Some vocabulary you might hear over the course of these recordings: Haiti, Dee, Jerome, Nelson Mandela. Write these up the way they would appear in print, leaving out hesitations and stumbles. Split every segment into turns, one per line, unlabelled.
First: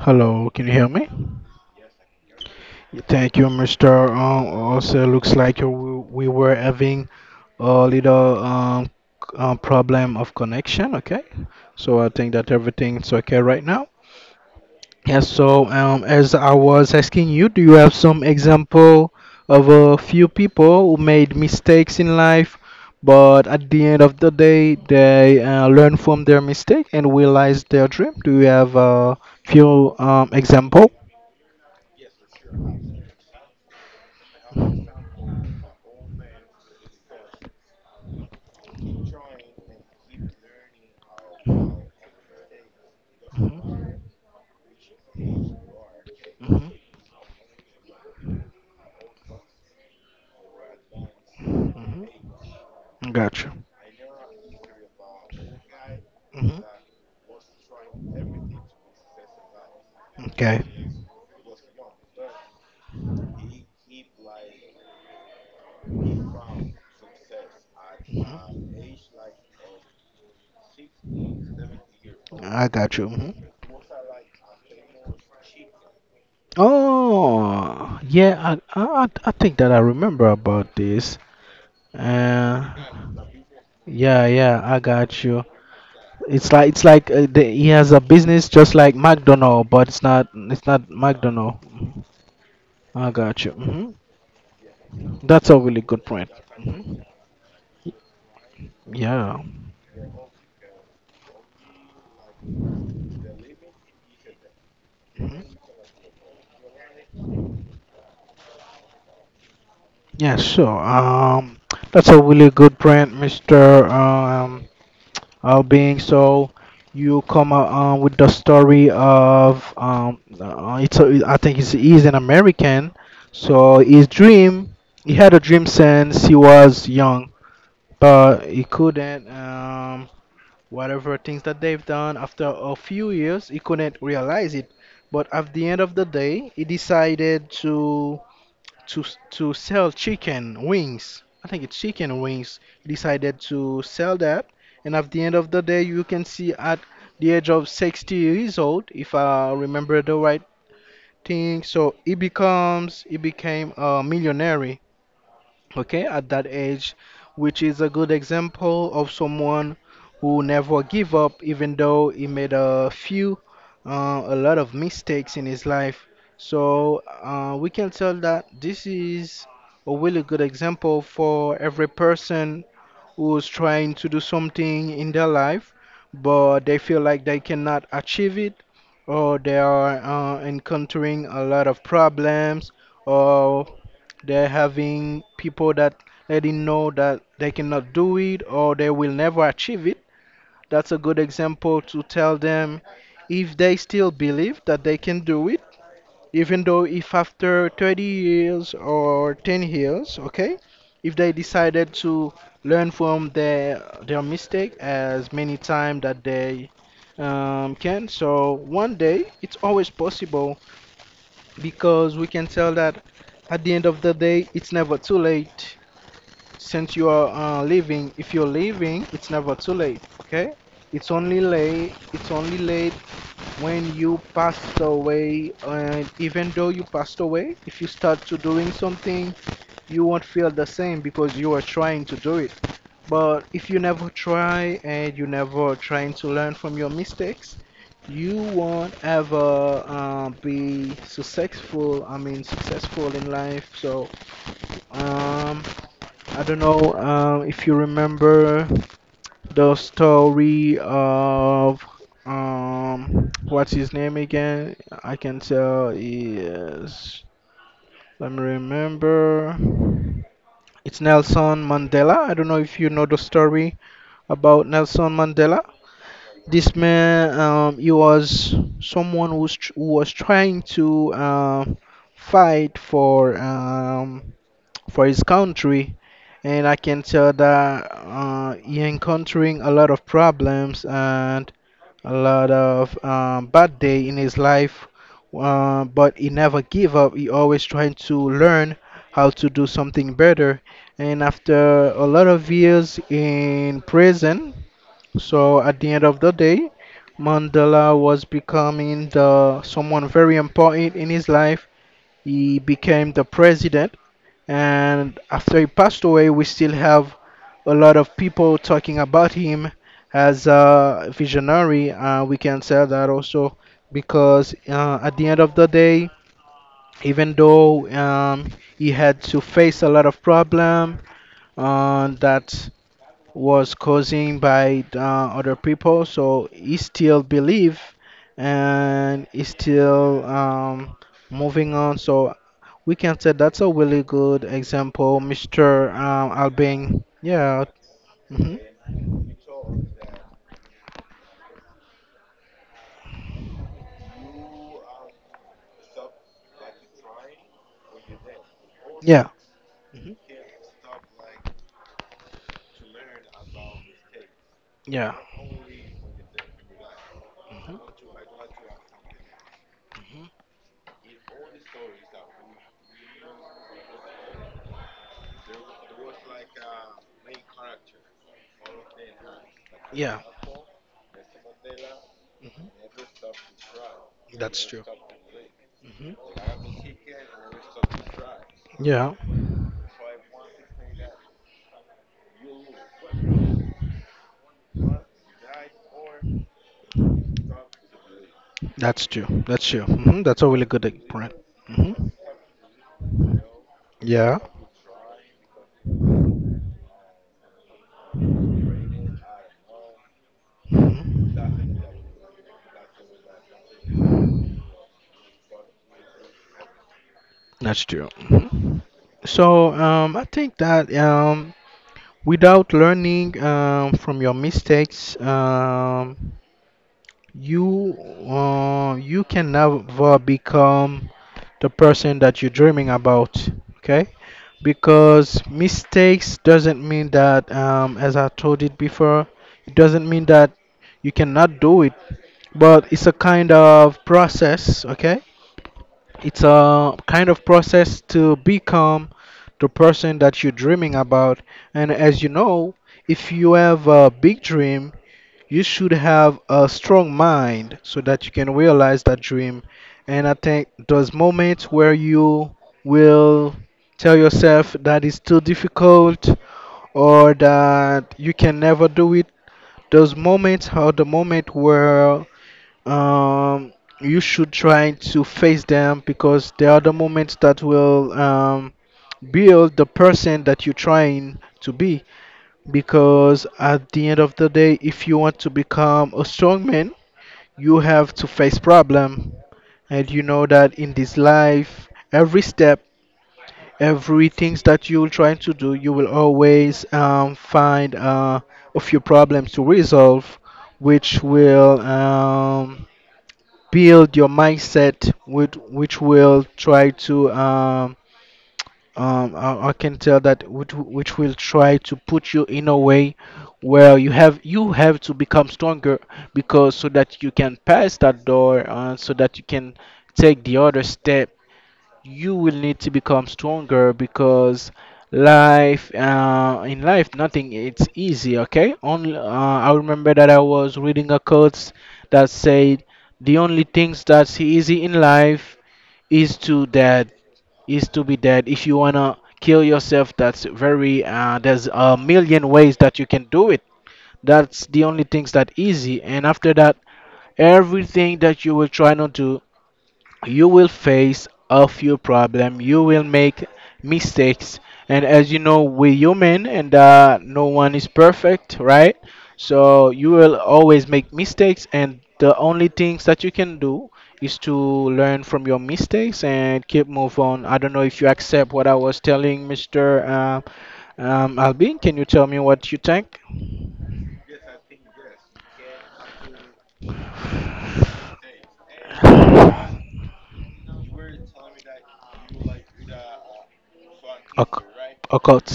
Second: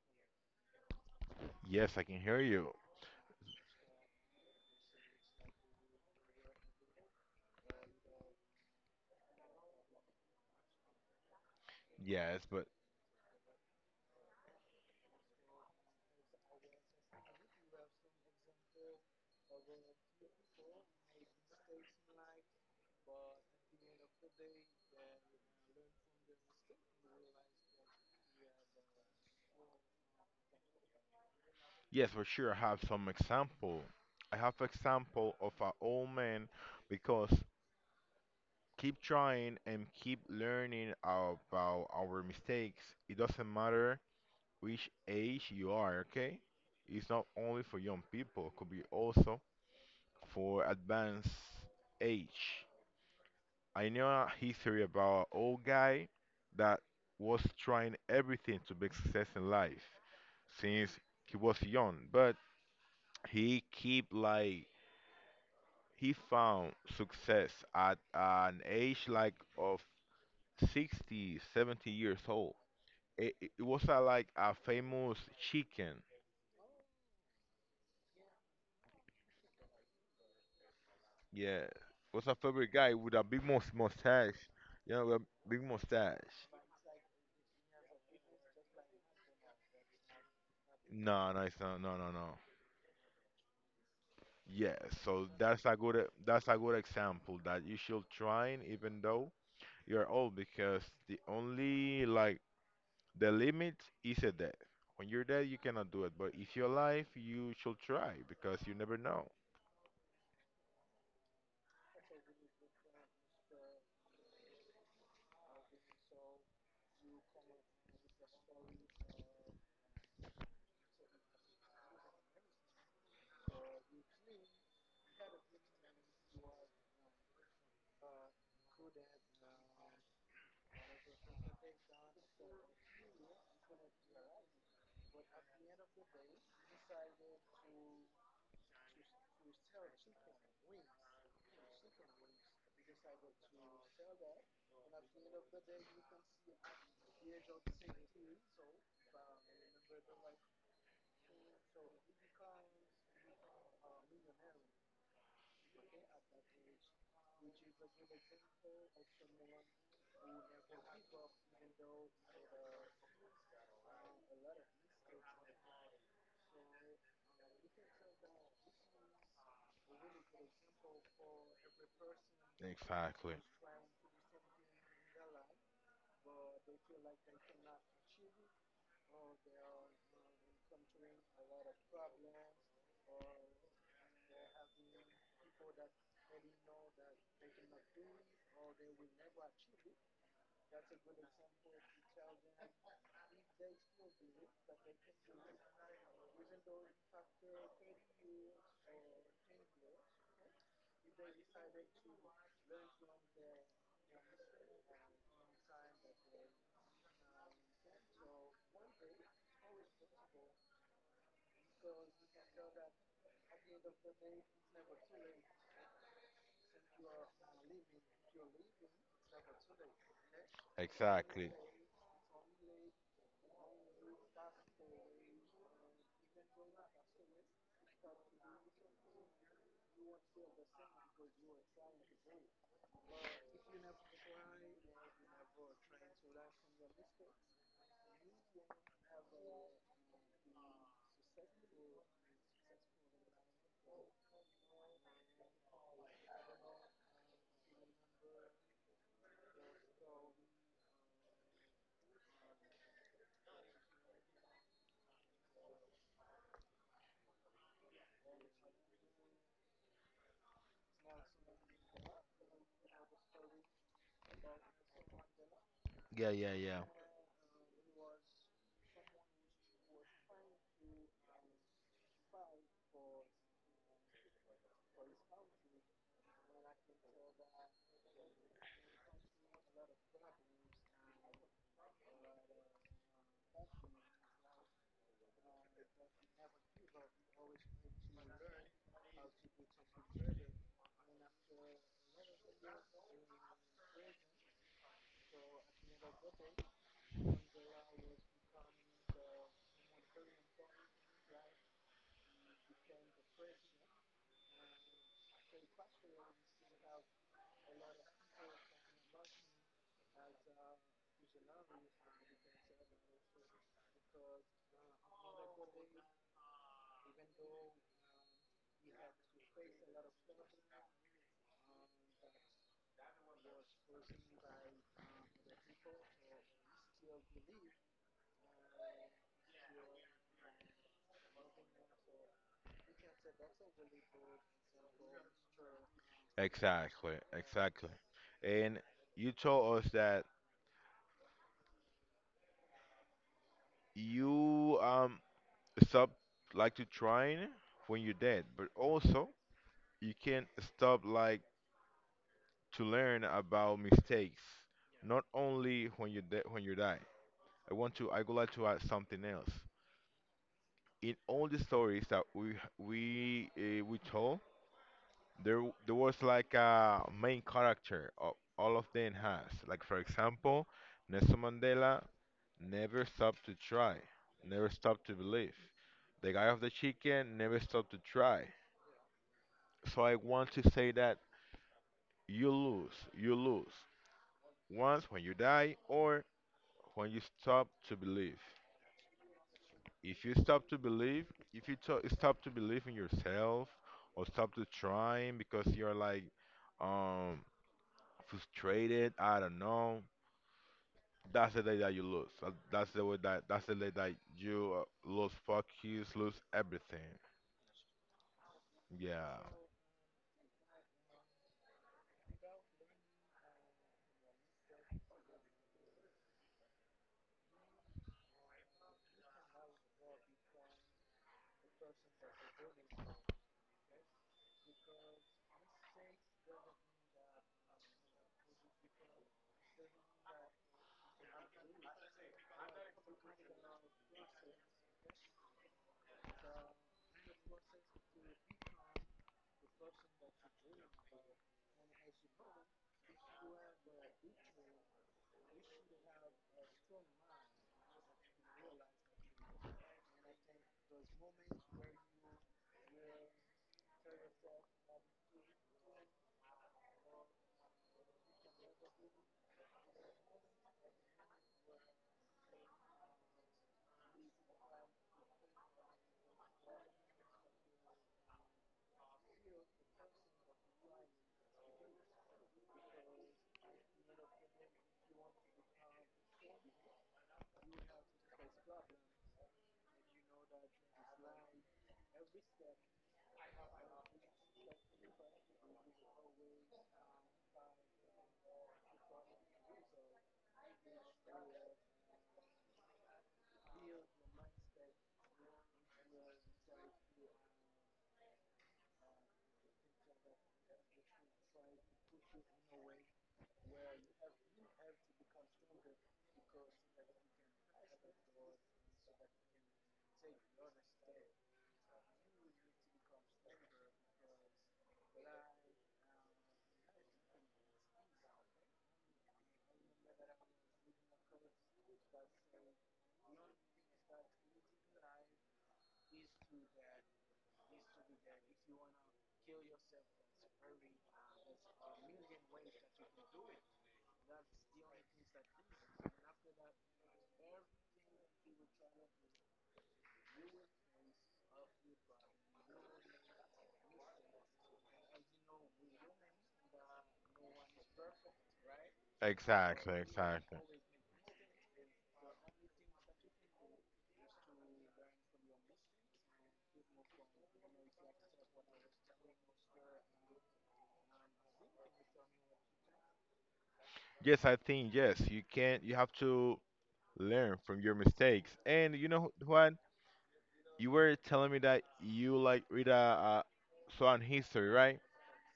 Hello, can you hear me?
Yes, I can hear you.
Thank you, Mr. Also, looks like we were having a little problem of connection, okay? So I think
Yes,
that
but
everything's okay right now. Yes, so as I was asking you, do you have some example of a few people who made mistakes in life, but at the end of the day, they learn from their mistake and realize their dream? Do you have a few example?
yes, for sure. I have some example. I have example of an old man because keep trying and keep learning about our mistakes. It doesn't matter which age you are. Okay,
Mhm.
it's not only for young people. It could be also for advanced
Mhm.
age.
Gotcha.
I know a history about an old guy
Mhm.
that was trying everything to make success in life
Okay.
since he was young, but he keep like he found
Mhm.
success at an age like of 60, 70 years old.
I got you. Mhm.
It was a, like a famous chicken.
Oh, yeah. I think that I remember about this.
Yeah, was a
Uh,
favorite guy with a big
yeah,
mustache.
yeah. I
You know, a
got you.
big mustache.
It's like he has a business just like McDonald, but it's not
No, no,
McDonald.
it's not. No,
Mhm.
no, no.
I got you. Hmm.
Yes, so
That's a really good point.
that's a good
Hmm.
example that you should try even though
Yeah.
you're old because the only like the limit is a death. When you're dead,
Mm-hmm.
you cannot do it, but if you're alive, you should try because you never know.
Yeah, so that's a really good point, Mr. Albing. So you come with the story of I think he's an American. So his dream, he had a dream since he was young, but he couldn't. Whatever things that they've done after a few years, he couldn't realize it. But at the end of the day, he decided to sell chicken wings. I think it's chicken wings. He decided to sell that, and at the end of the day, you can see at the age of 60 years old, if I remember the right thing. So he became a millionaire, okay, at that age, which is a good example of someone who never give up, even though he made a lot of mistakes in his life. So we can tell that this is a really good example for every person
Exactly.
who's trying to do something in their life, but they feel like they cannot achieve it, or they are encountering a lot of problems, or they're having people that letting know that they cannot do it or they will never achieve it. That's a good example to tell them if they still believe that they can do it, even though if after 30 years or 10 years, okay, if they decided to learn from their mistake as many time that they can. So one day it's always possible, because we can tell that at the end of the day it's never too late since you are living. If you're living, it's never too late, okay. it's only
Exactly.
late it's only late when you passed away. And even though you passed away, if you start to doing something, you won't feel the same because you are trying to do it. But if you never try and you never trying to learn from your mistakes, you won't ever be successful I mean successful in life. So um I don't know, if you remember the story of what's his name again? I can tell is, let me remember. It's Nelson Mandela. I don't know if you know the story about Nelson Mandela.
Yeah, yeah,
This
yeah.
man, he was who was trying to fight for his country, and I can tell that he encountering a lot of problems and a lot of bad day in his life, but he never give up. He always trying to learn how to do something better. And after a lot of years in prison, so at the end of the day, Mandela was becoming the someone very important in his life. He became the president, and after he passed away, we still have a lot of people talking about him as a visionary. We can say that also because at the end of the day, even though he had to face a lot of problem that was causing by other people. So he still believe and he still moving on. So we can say that's a really good example, Mr. Albin.
Exactly.
Yeah.
Exactly.
Hmm.
And you told us that you stop like to trying when you're dead, but also
Yeah.
you
Mhm.
can stop like to learn about mistakes,
Yeah.
not only when when you die.
Mhm.
I would like to add something else. In all the stories that we told, there was like a main character. Of, all of them has like for
Yeah.
example, Nelson Mandela
Mhm.
never stopped to try,
That's
never
true.
stopped to believe.
Mhm.
The guy of the chicken never stopped to try.
Yeah.
So I want to say that you lose once when you die, or when you stop to believe.
That's true. That's true. Hmm.
If you
That's a really
stop to
good e-
believe,
point.
if you
Hmm.
to, stop to believe in yourself or
Yeah.
stop to trying because you're like um frustrated, I don't know,
Mhm.
that's the day that you lose. That's the day that you lose focus, lose everything.
That's true. Mhm.
Yeah.
So I think that without learning from your mistakes, you you can never become the person that you're dreaming about. Okay, because mistakes doesn't mean that, as I told it before, it doesn't mean that you cannot do it, but it's a kind of process. Okay, it's a kind of process to become the person that you're dreaming about. And as you know, if you have a big dream, you should have a strong mind so that you can realize that dream. And I think those moments where you will tell yourself that it's too difficult or that you can never do it, those moments are the moment where um you should try to face them, because they are the moments that will build the person that you're trying to be. Because at the end of the day, if you want to become a strong man, you have to face problem. And you know that in this life every step, everything that you're trying to do, you will always find a few problems to resolve, which will build your mindset, which will try to I can tell that which will try to put you in a way where you have to become stronger, because so that you can pass that door, so that you can take the other step. You will need to become stronger, because life in life nothing it's easy, okay. only I remember that I was reading a quote that said the only things that's easy in life is to be dead. If you wanna kill yourself, that's very there's a million ways that you can do it. That's the only things that easy, and after that, everything that you will try not to you will face a few problems, you will make mistakes. And as you know, we're human, and no one is perfect, right? So
Exactly,
you will
exactly.
always make mistakes, and the only things that you can do is to learn from your mistakes and keep move on. I don't know if you accept what I was telling, Mr. Albin. Can you tell me what you think?
Yes, I think yes, you can you have to learn from your mistakes. And you know what? You were telling me that you like read a, so on
Occ-
history, right?
occults.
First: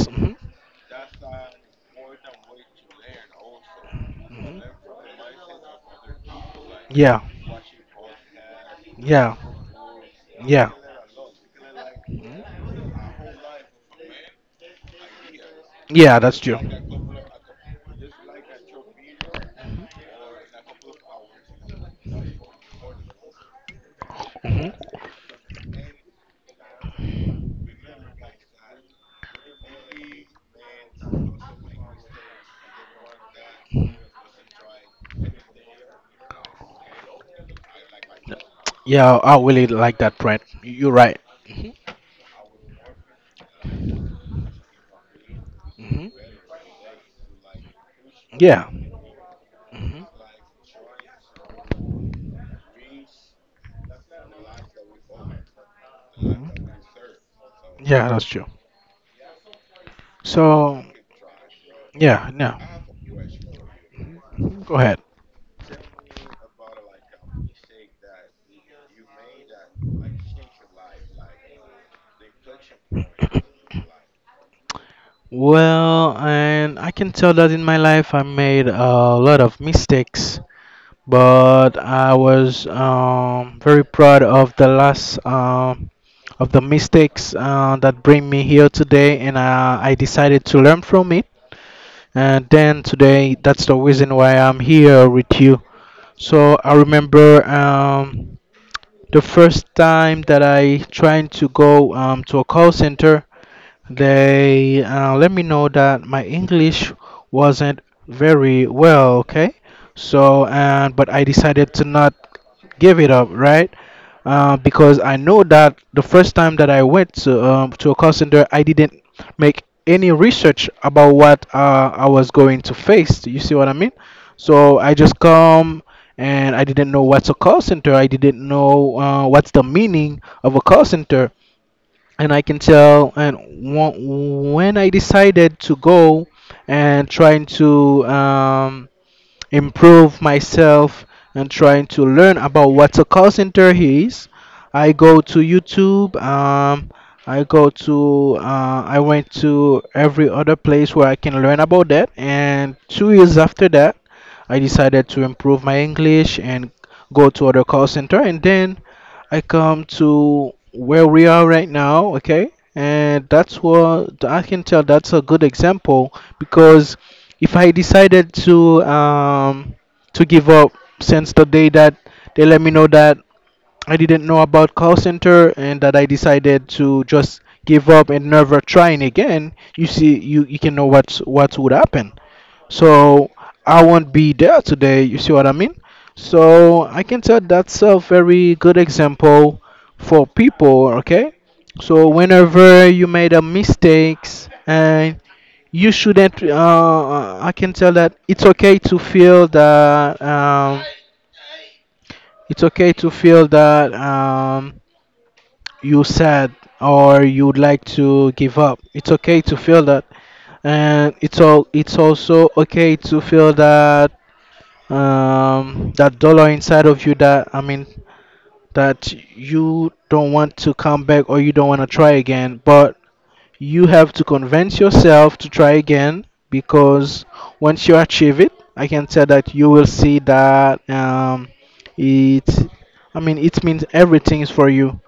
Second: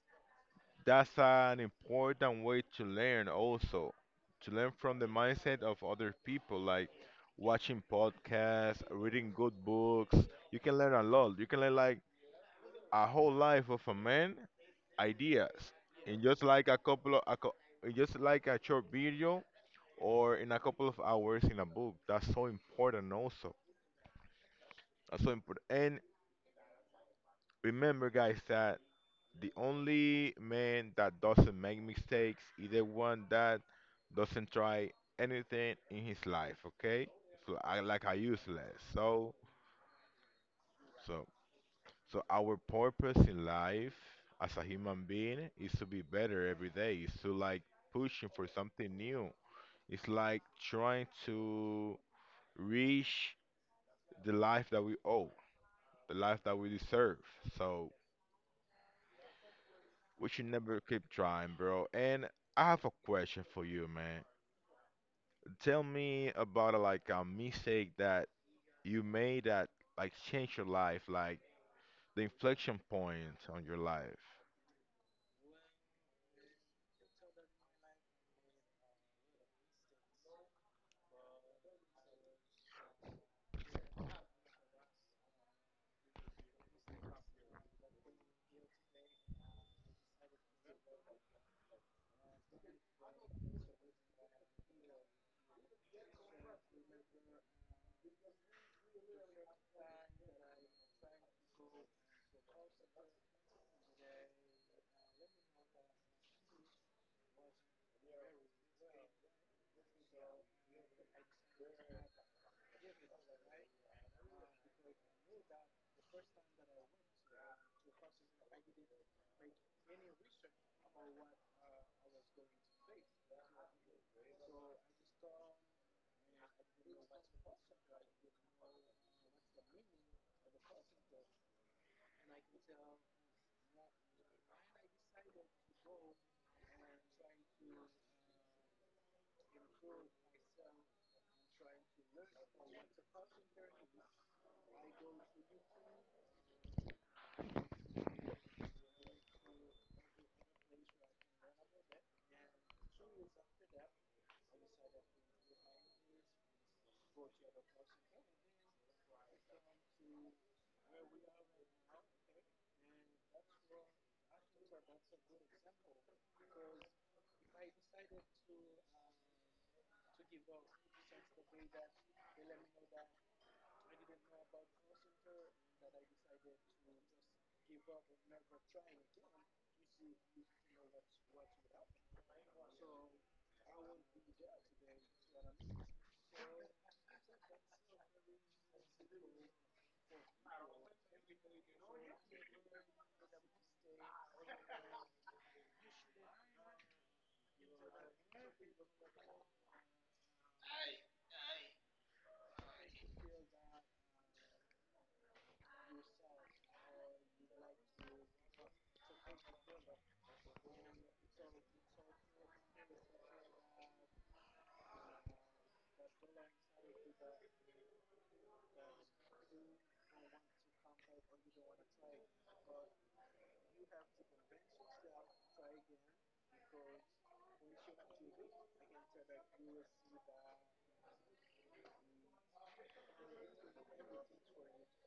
That's an important way to learn also, to
Mhm, mhm.
learn from the mindset of other people, like
Yeah,
watching podcasts, reading
yeah.
good books. You
Yeah.
can learn a lot. You can learn like
Hmm.
a whole life of a man ideas
Yeah,
in
that's
just
true.
like a couple of a, cou- in just like a short video or in a couple of hours in a book. That's so important also.
Hmm.
That's so important. And remember, guys, that the only man that doesn't make mistakes is the one that doesn't try anything in his life, okay? So I like I useless.
Yeah,
So
I really like that brand. You're right.
so
Hmm.
so our purpose in life as a human being is to be
Hmm.
better every day. Is to like pushing for
Yeah.
something new.
Hmm.
It's like trying to reach the life that we owe, the life that
Hmm.
we deserve. So
Yeah, that's true.
we should never
So,
keep trying, bro. And
yeah, no.
I have a question for you, man.
Mhm. Go ahead.
Tell me about a, like a mistake that you made that like changed your life, like the inflection point on your life.
Well, and I can tell that in my life I made a lot of mistakes, but I was very proud of the last of the mistakes that bring me here today, and I decided to learn from it. And then today, that's the reason why I'm here with you. So I remember the first time that I tried to go to a call center. They let me know that my English wasn't very well, okay? So, and but I decided to not give it up, right? Because I know that the first time that I went to a call center, I didn't make any research about what I was going to face. You see what I mean? So I just come and I didn't know what's a call center. I didn't know what's the meaning of a call center, and I can tell. And when I decided to go and trying to improve myself and trying to learn about what a call center is. I go to YouTube. I go to. I went to every other place where I can learn about that. And two years after that, I decided to improve my English and go to other call center. And then I come to where we are right now. Okay, and that's what I can tell. That's a good example because if I decided to give up since the day that they let me know that I didn't know about call center and that I decided to just give up and never trying again, you see you can know what would happen. So I won't be there today, you see what I mean? So I can tell that's a very good example for people, okay? So whenever you made a mistakes and you shouldn't I can tell that it's okay to feel that it's okay to feel that, you sad or you would like to give up. It's okay to feel that, and it's also okay to feel that, that dollar inside of you, that that you don't want to come back or you don't want to try again. But you have to convince yourself to try again, because once you achieve it, I can tell that you will see it, I mean, it means everything is for you.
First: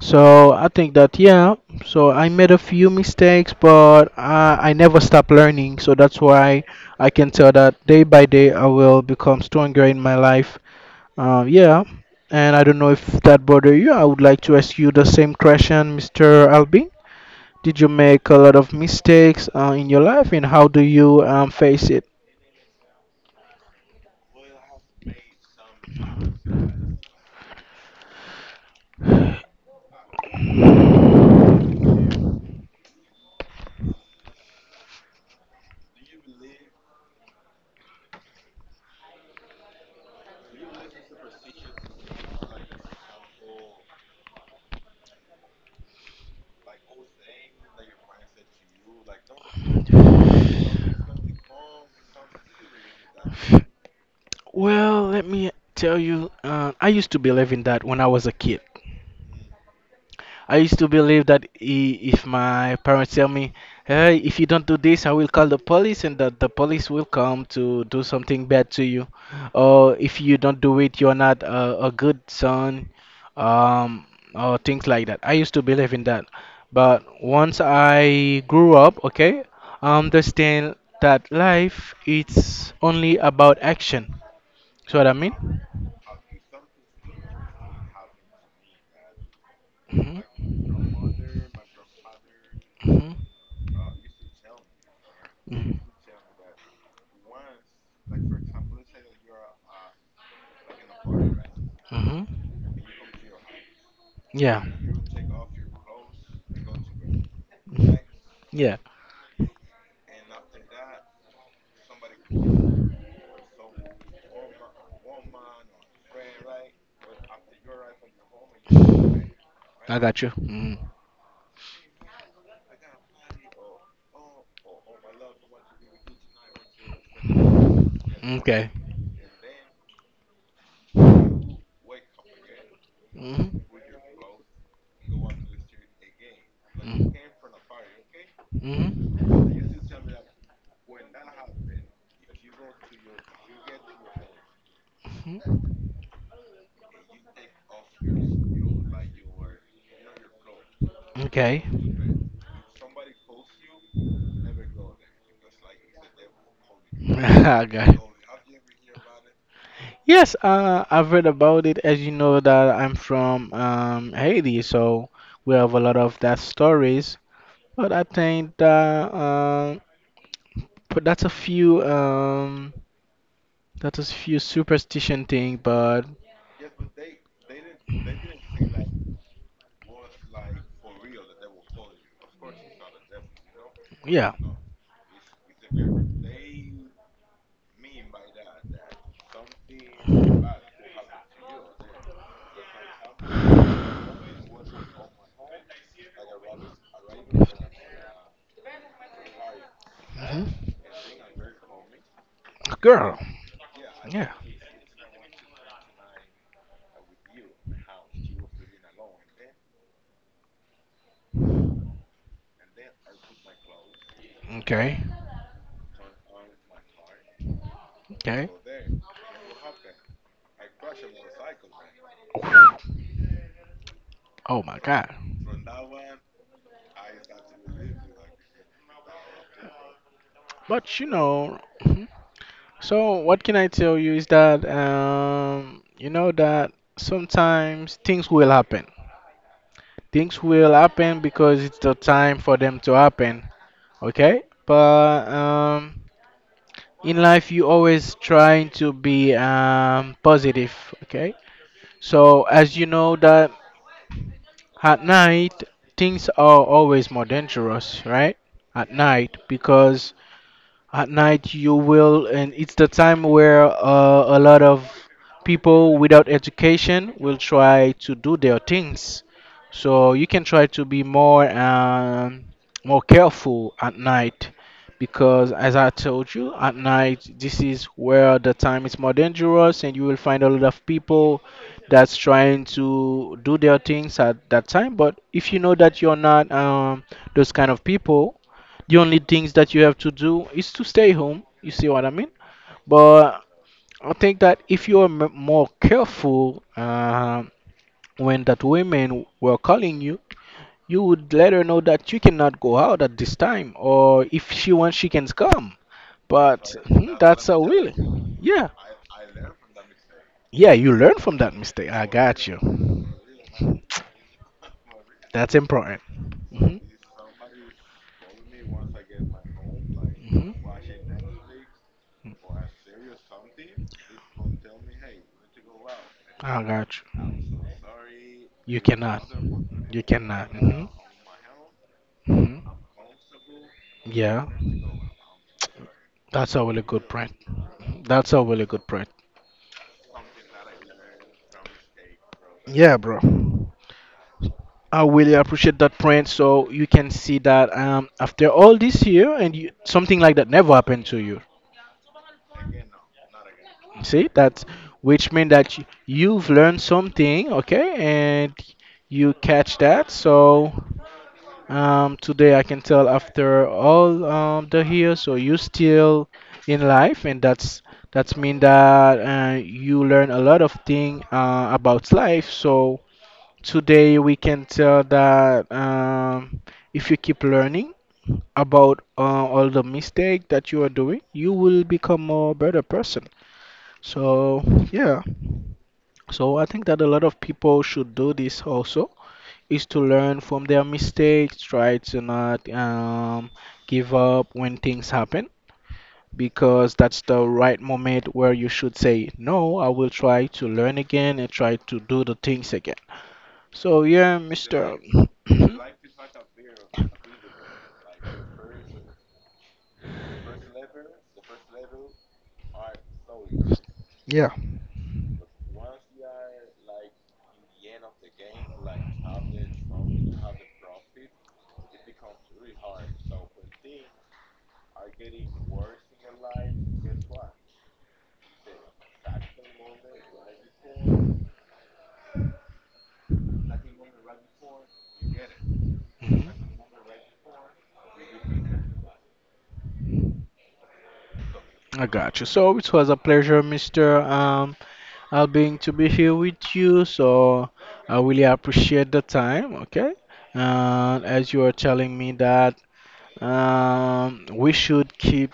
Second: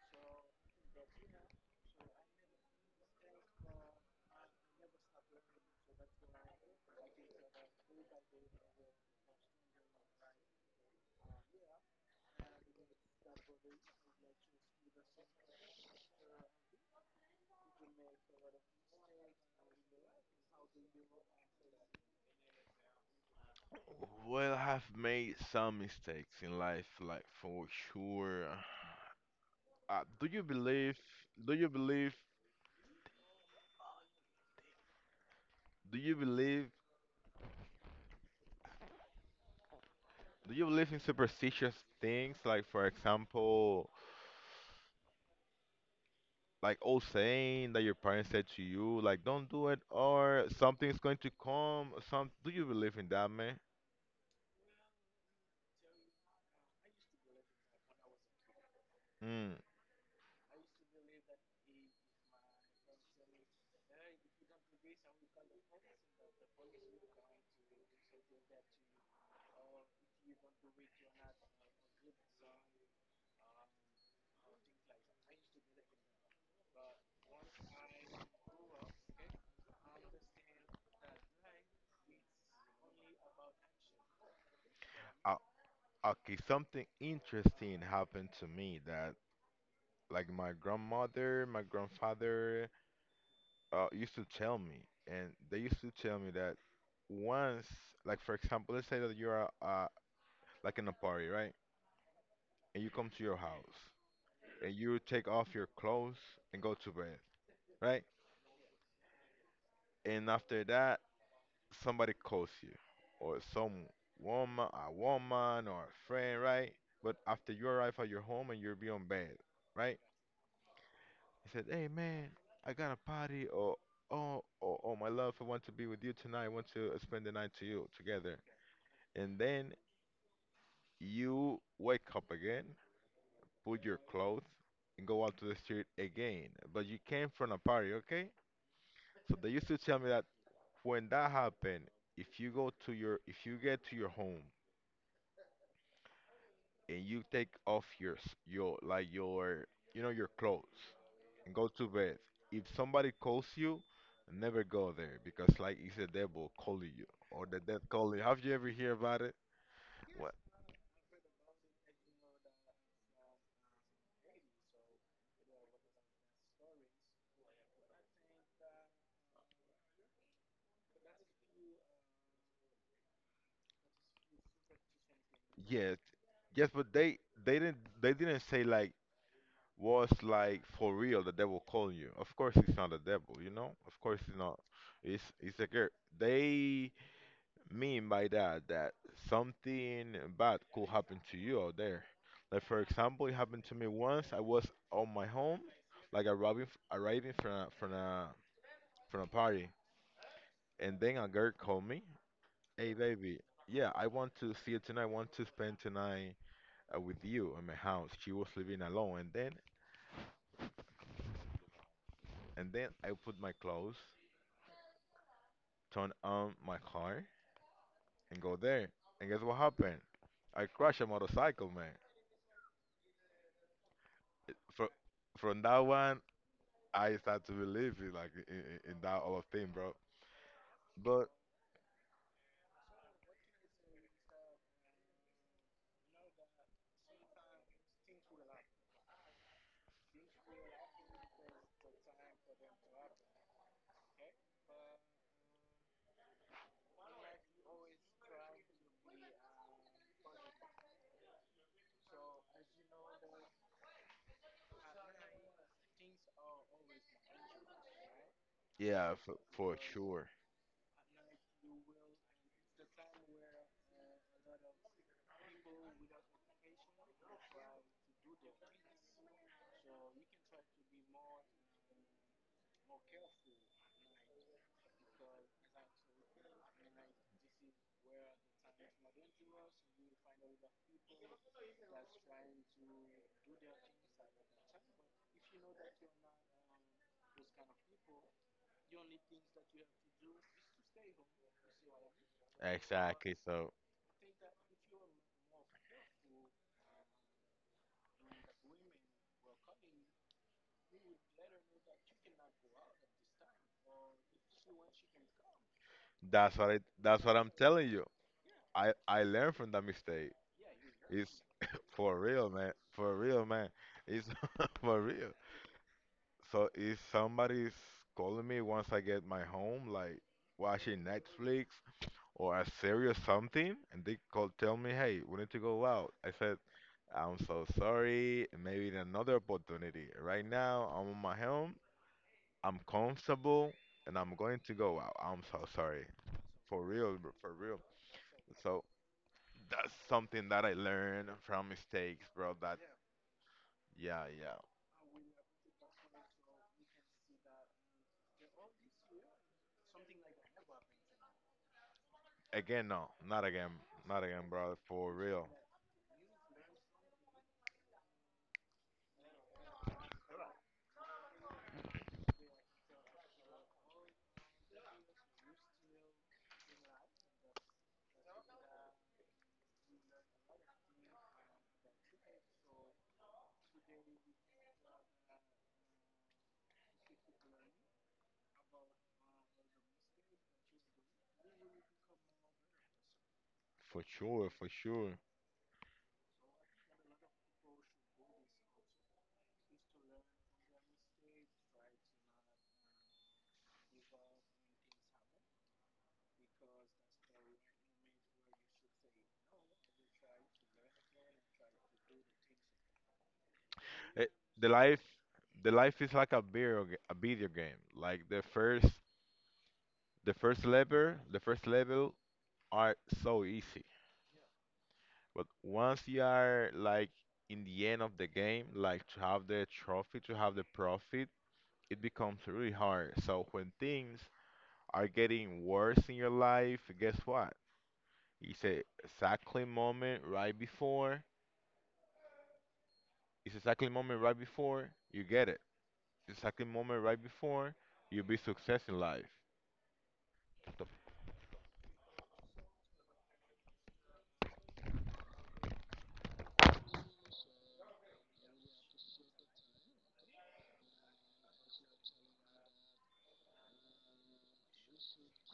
So I think that, yeah, so I made a few mistakes, but I never stop learning. So that's why I can tell that day by day I will become stronger in my life. Yeah, and I don't know if that bother you. I would like to ask you the same question, Mr. Albin. Did you make a lot of mistakes in your life, and how do you face it?
Well, I've made some mistakes in life, like for sure. Do you believe? Do you believe? Do you believe? Do you believe in superstitious things? Like, for example, like old saying that your parents said to you, like "Don't do it," or something's going to come. Some. Do you believe in that, man?
Well, let me tell you, I used to believe in that when I was a kid.
Mm.
I used to believe that if my parents tell me, "Hey, if you don't do this, I will call the police, and that the police will come to do something bad to you, or if you don't do it, you're not a good son, um, or things like that." I used to believe in that, but once I grew up, okay, I understand that life it's only about action. So what I mean?
Uh, Okay, something interesting happened to me that, like,
hmm
my grandmother, my grandfather,
hmm
used to tell me, and they used to tell me that once, like, for example, let's say that you're, like, in a party, right?
hmm
And you come to your house,
Yeah.
and you take off your clothes and go to bed,
Mhm.
right?
Yeah,
And after that, somebody calls you, or some woman, a woman, or a friend, right? But after you arrive at your home and you're be on bed,
I
right?
got you. Mm.
He said, "Hey man, I got a party. Oh, oh, my love, I want to be with you tonight. I want to spend the night to you together."
Okay.
And then you wake up again,
Mhm.
put your clothes, and go out to the street again. But you came from a party, okay? So
Mhm.
they used to tell me that when that happened, if you go to your, if you get to your home
Mhm.
and you take off your like your you know your clothes and
Okay.
go to bed. If somebody calls you, never go there because like it's a devil calling you or the
I got
death
it.
calling. Have you ever hear about it?
Yes,
What?
I've read about it. As you know, that I'm from Haiti, so we have a lot of that stories. But I think that but that's a few that is few superstition thing.
Yes,
But
yes, but they didn't say like was like for real the devil calling you. Of course it's not the devil, you know. Of course
yeah.
it's not. It's a girl. They mean by that that something bad could happen to you out there. Like for example, it happened to me once. I was on my home, like arriving from a party,
hmm
and then a girl called me, "Hey
Girl.
baby, yeah, I
Yeah.
want to see you tonight. I want to spend tonight with you in my house." She was living alone, and then I put my clothes,
Okay.
turn on my car, and
Okay.
go there. And guess what happened? I crashed a motorcycle, man.
Oh my
Fro-
God.
from that one, I start to believe it, like in that all of thing, bro.
But you
But
know. Mhm. So what can I tell you is that, you know, that sometimes things will happen. Things will happen because it's the time for them to happen. Okay. But, in life, you always trying to be positive. Okay. So as you know that at night things are always more dangerous, right? At
yeah,
night
for
because
sure,
at night you will, and it's the time where a lot of people without education will try to do their things. So you can try to be more more careful at night because, as I told you, at night this is where the time is more dangerous, and you will find a lot of people that's trying to do their things at that time. But if you know that you're not those kind of people, the only things that you have to do is to stay home. You see what I mean?
exactly.
But
So
I think that if you are more careful when that women were calling you, you would let her know that you cannot go out at this time, or if she wants, she can come. But hmm,
that's what
that's
I'm
a
telling
really,
you.
yeah,
I learned from that mistake.
yeah. You learn
It's
from that mistake. I
for
got
real,
you.
man. For real, man. It's for real.
That's important.
So
hmm
if somebody's calling me once I get my home, like
hmm
watching Netflix or a serious something, and they called, tell me, "Hey, we need to go out." I said,
I got you.
"I'm so sorry.
You
Maybe in
cannot.
another
You
opportunity. Right
cannot.
now, I'm on my home. I'm
Hmm
comfortable, and I'm
Yeah,
going to go out. I'm so sorry.
that's a really
For
good
real,
print.
bro. For real."
That's a really
So
good print.
that's something that I learned from mistakes, bro. That
Yeah, bro.
yeah, yeah.
I really appreciate that print. So you can see that, after all this year, and you, something like that never happened to you.
Again, no, not again, not
See,
again,
that's
bro. For
which
real,
means that you've learned something, okay, and you catch that. So. Today I can tell after all the years, so you still in life, and that's mean that you learn a lot of thing about life. So today we can tell that, if you keep learning about, all the mistake that you are doing, you will become a better person.
for sure,
So
for sure.
yeah, so I think that a lot of people should do this also is to learn from their mistakes, try to not give up when things happen, because that's the right moment where you should say, no, I will try to learn again and try to do the things again. So,
It,
yeah,
the
Mr.
life the
Mhm.
life is like a video game. Like the first level, the first level are so easy,
Yeah.
but once you are like in the end of the game, like to have the trophy, to have the profit, it becomes really hard. So when things are getting worse in your life, guess what? It's a exactly moment right before. It's exactly moment right before you get it. It's exactly moment right before you be success in life. So,
I got you. So it was a pleasure, Mr. Albin, to be here with you. So I really appreciate the time. Okay. And as you are telling me that, we should keep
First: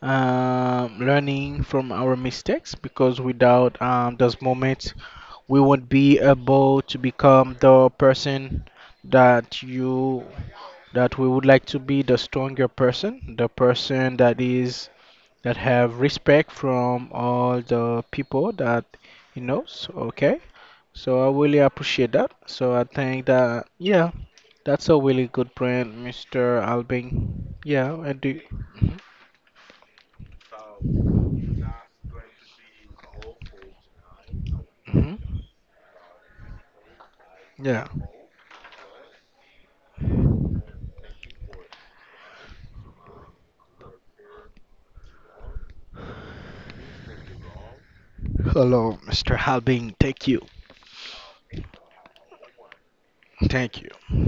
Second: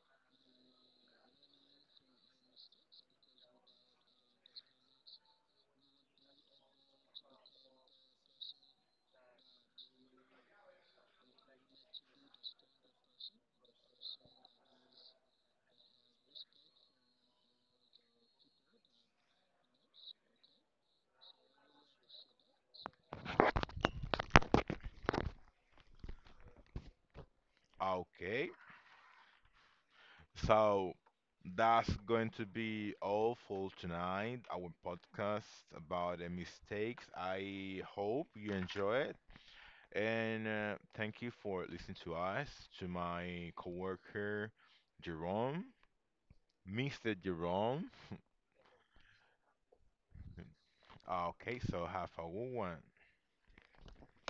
learning from our mistakes, because without those moments, we won't be able to become the person that you that we would like to be, the stronger person, the person that is that have respect from all the people that he knows. Okay, so I really appreciate that. So I think that yeah. That's a really good brand, Mr. Albing. Yeah, and do.
okay. So that's going to be all for tonight. Our
hmm
podcast about the mistakes. I
Yeah.
hope you enjoy it. And thank you for listening to us, to my coworker Jerome, Mr. Jerome.
Hello, Mr. Albing. Thank you.
Okay, so have a good one.
Thank you.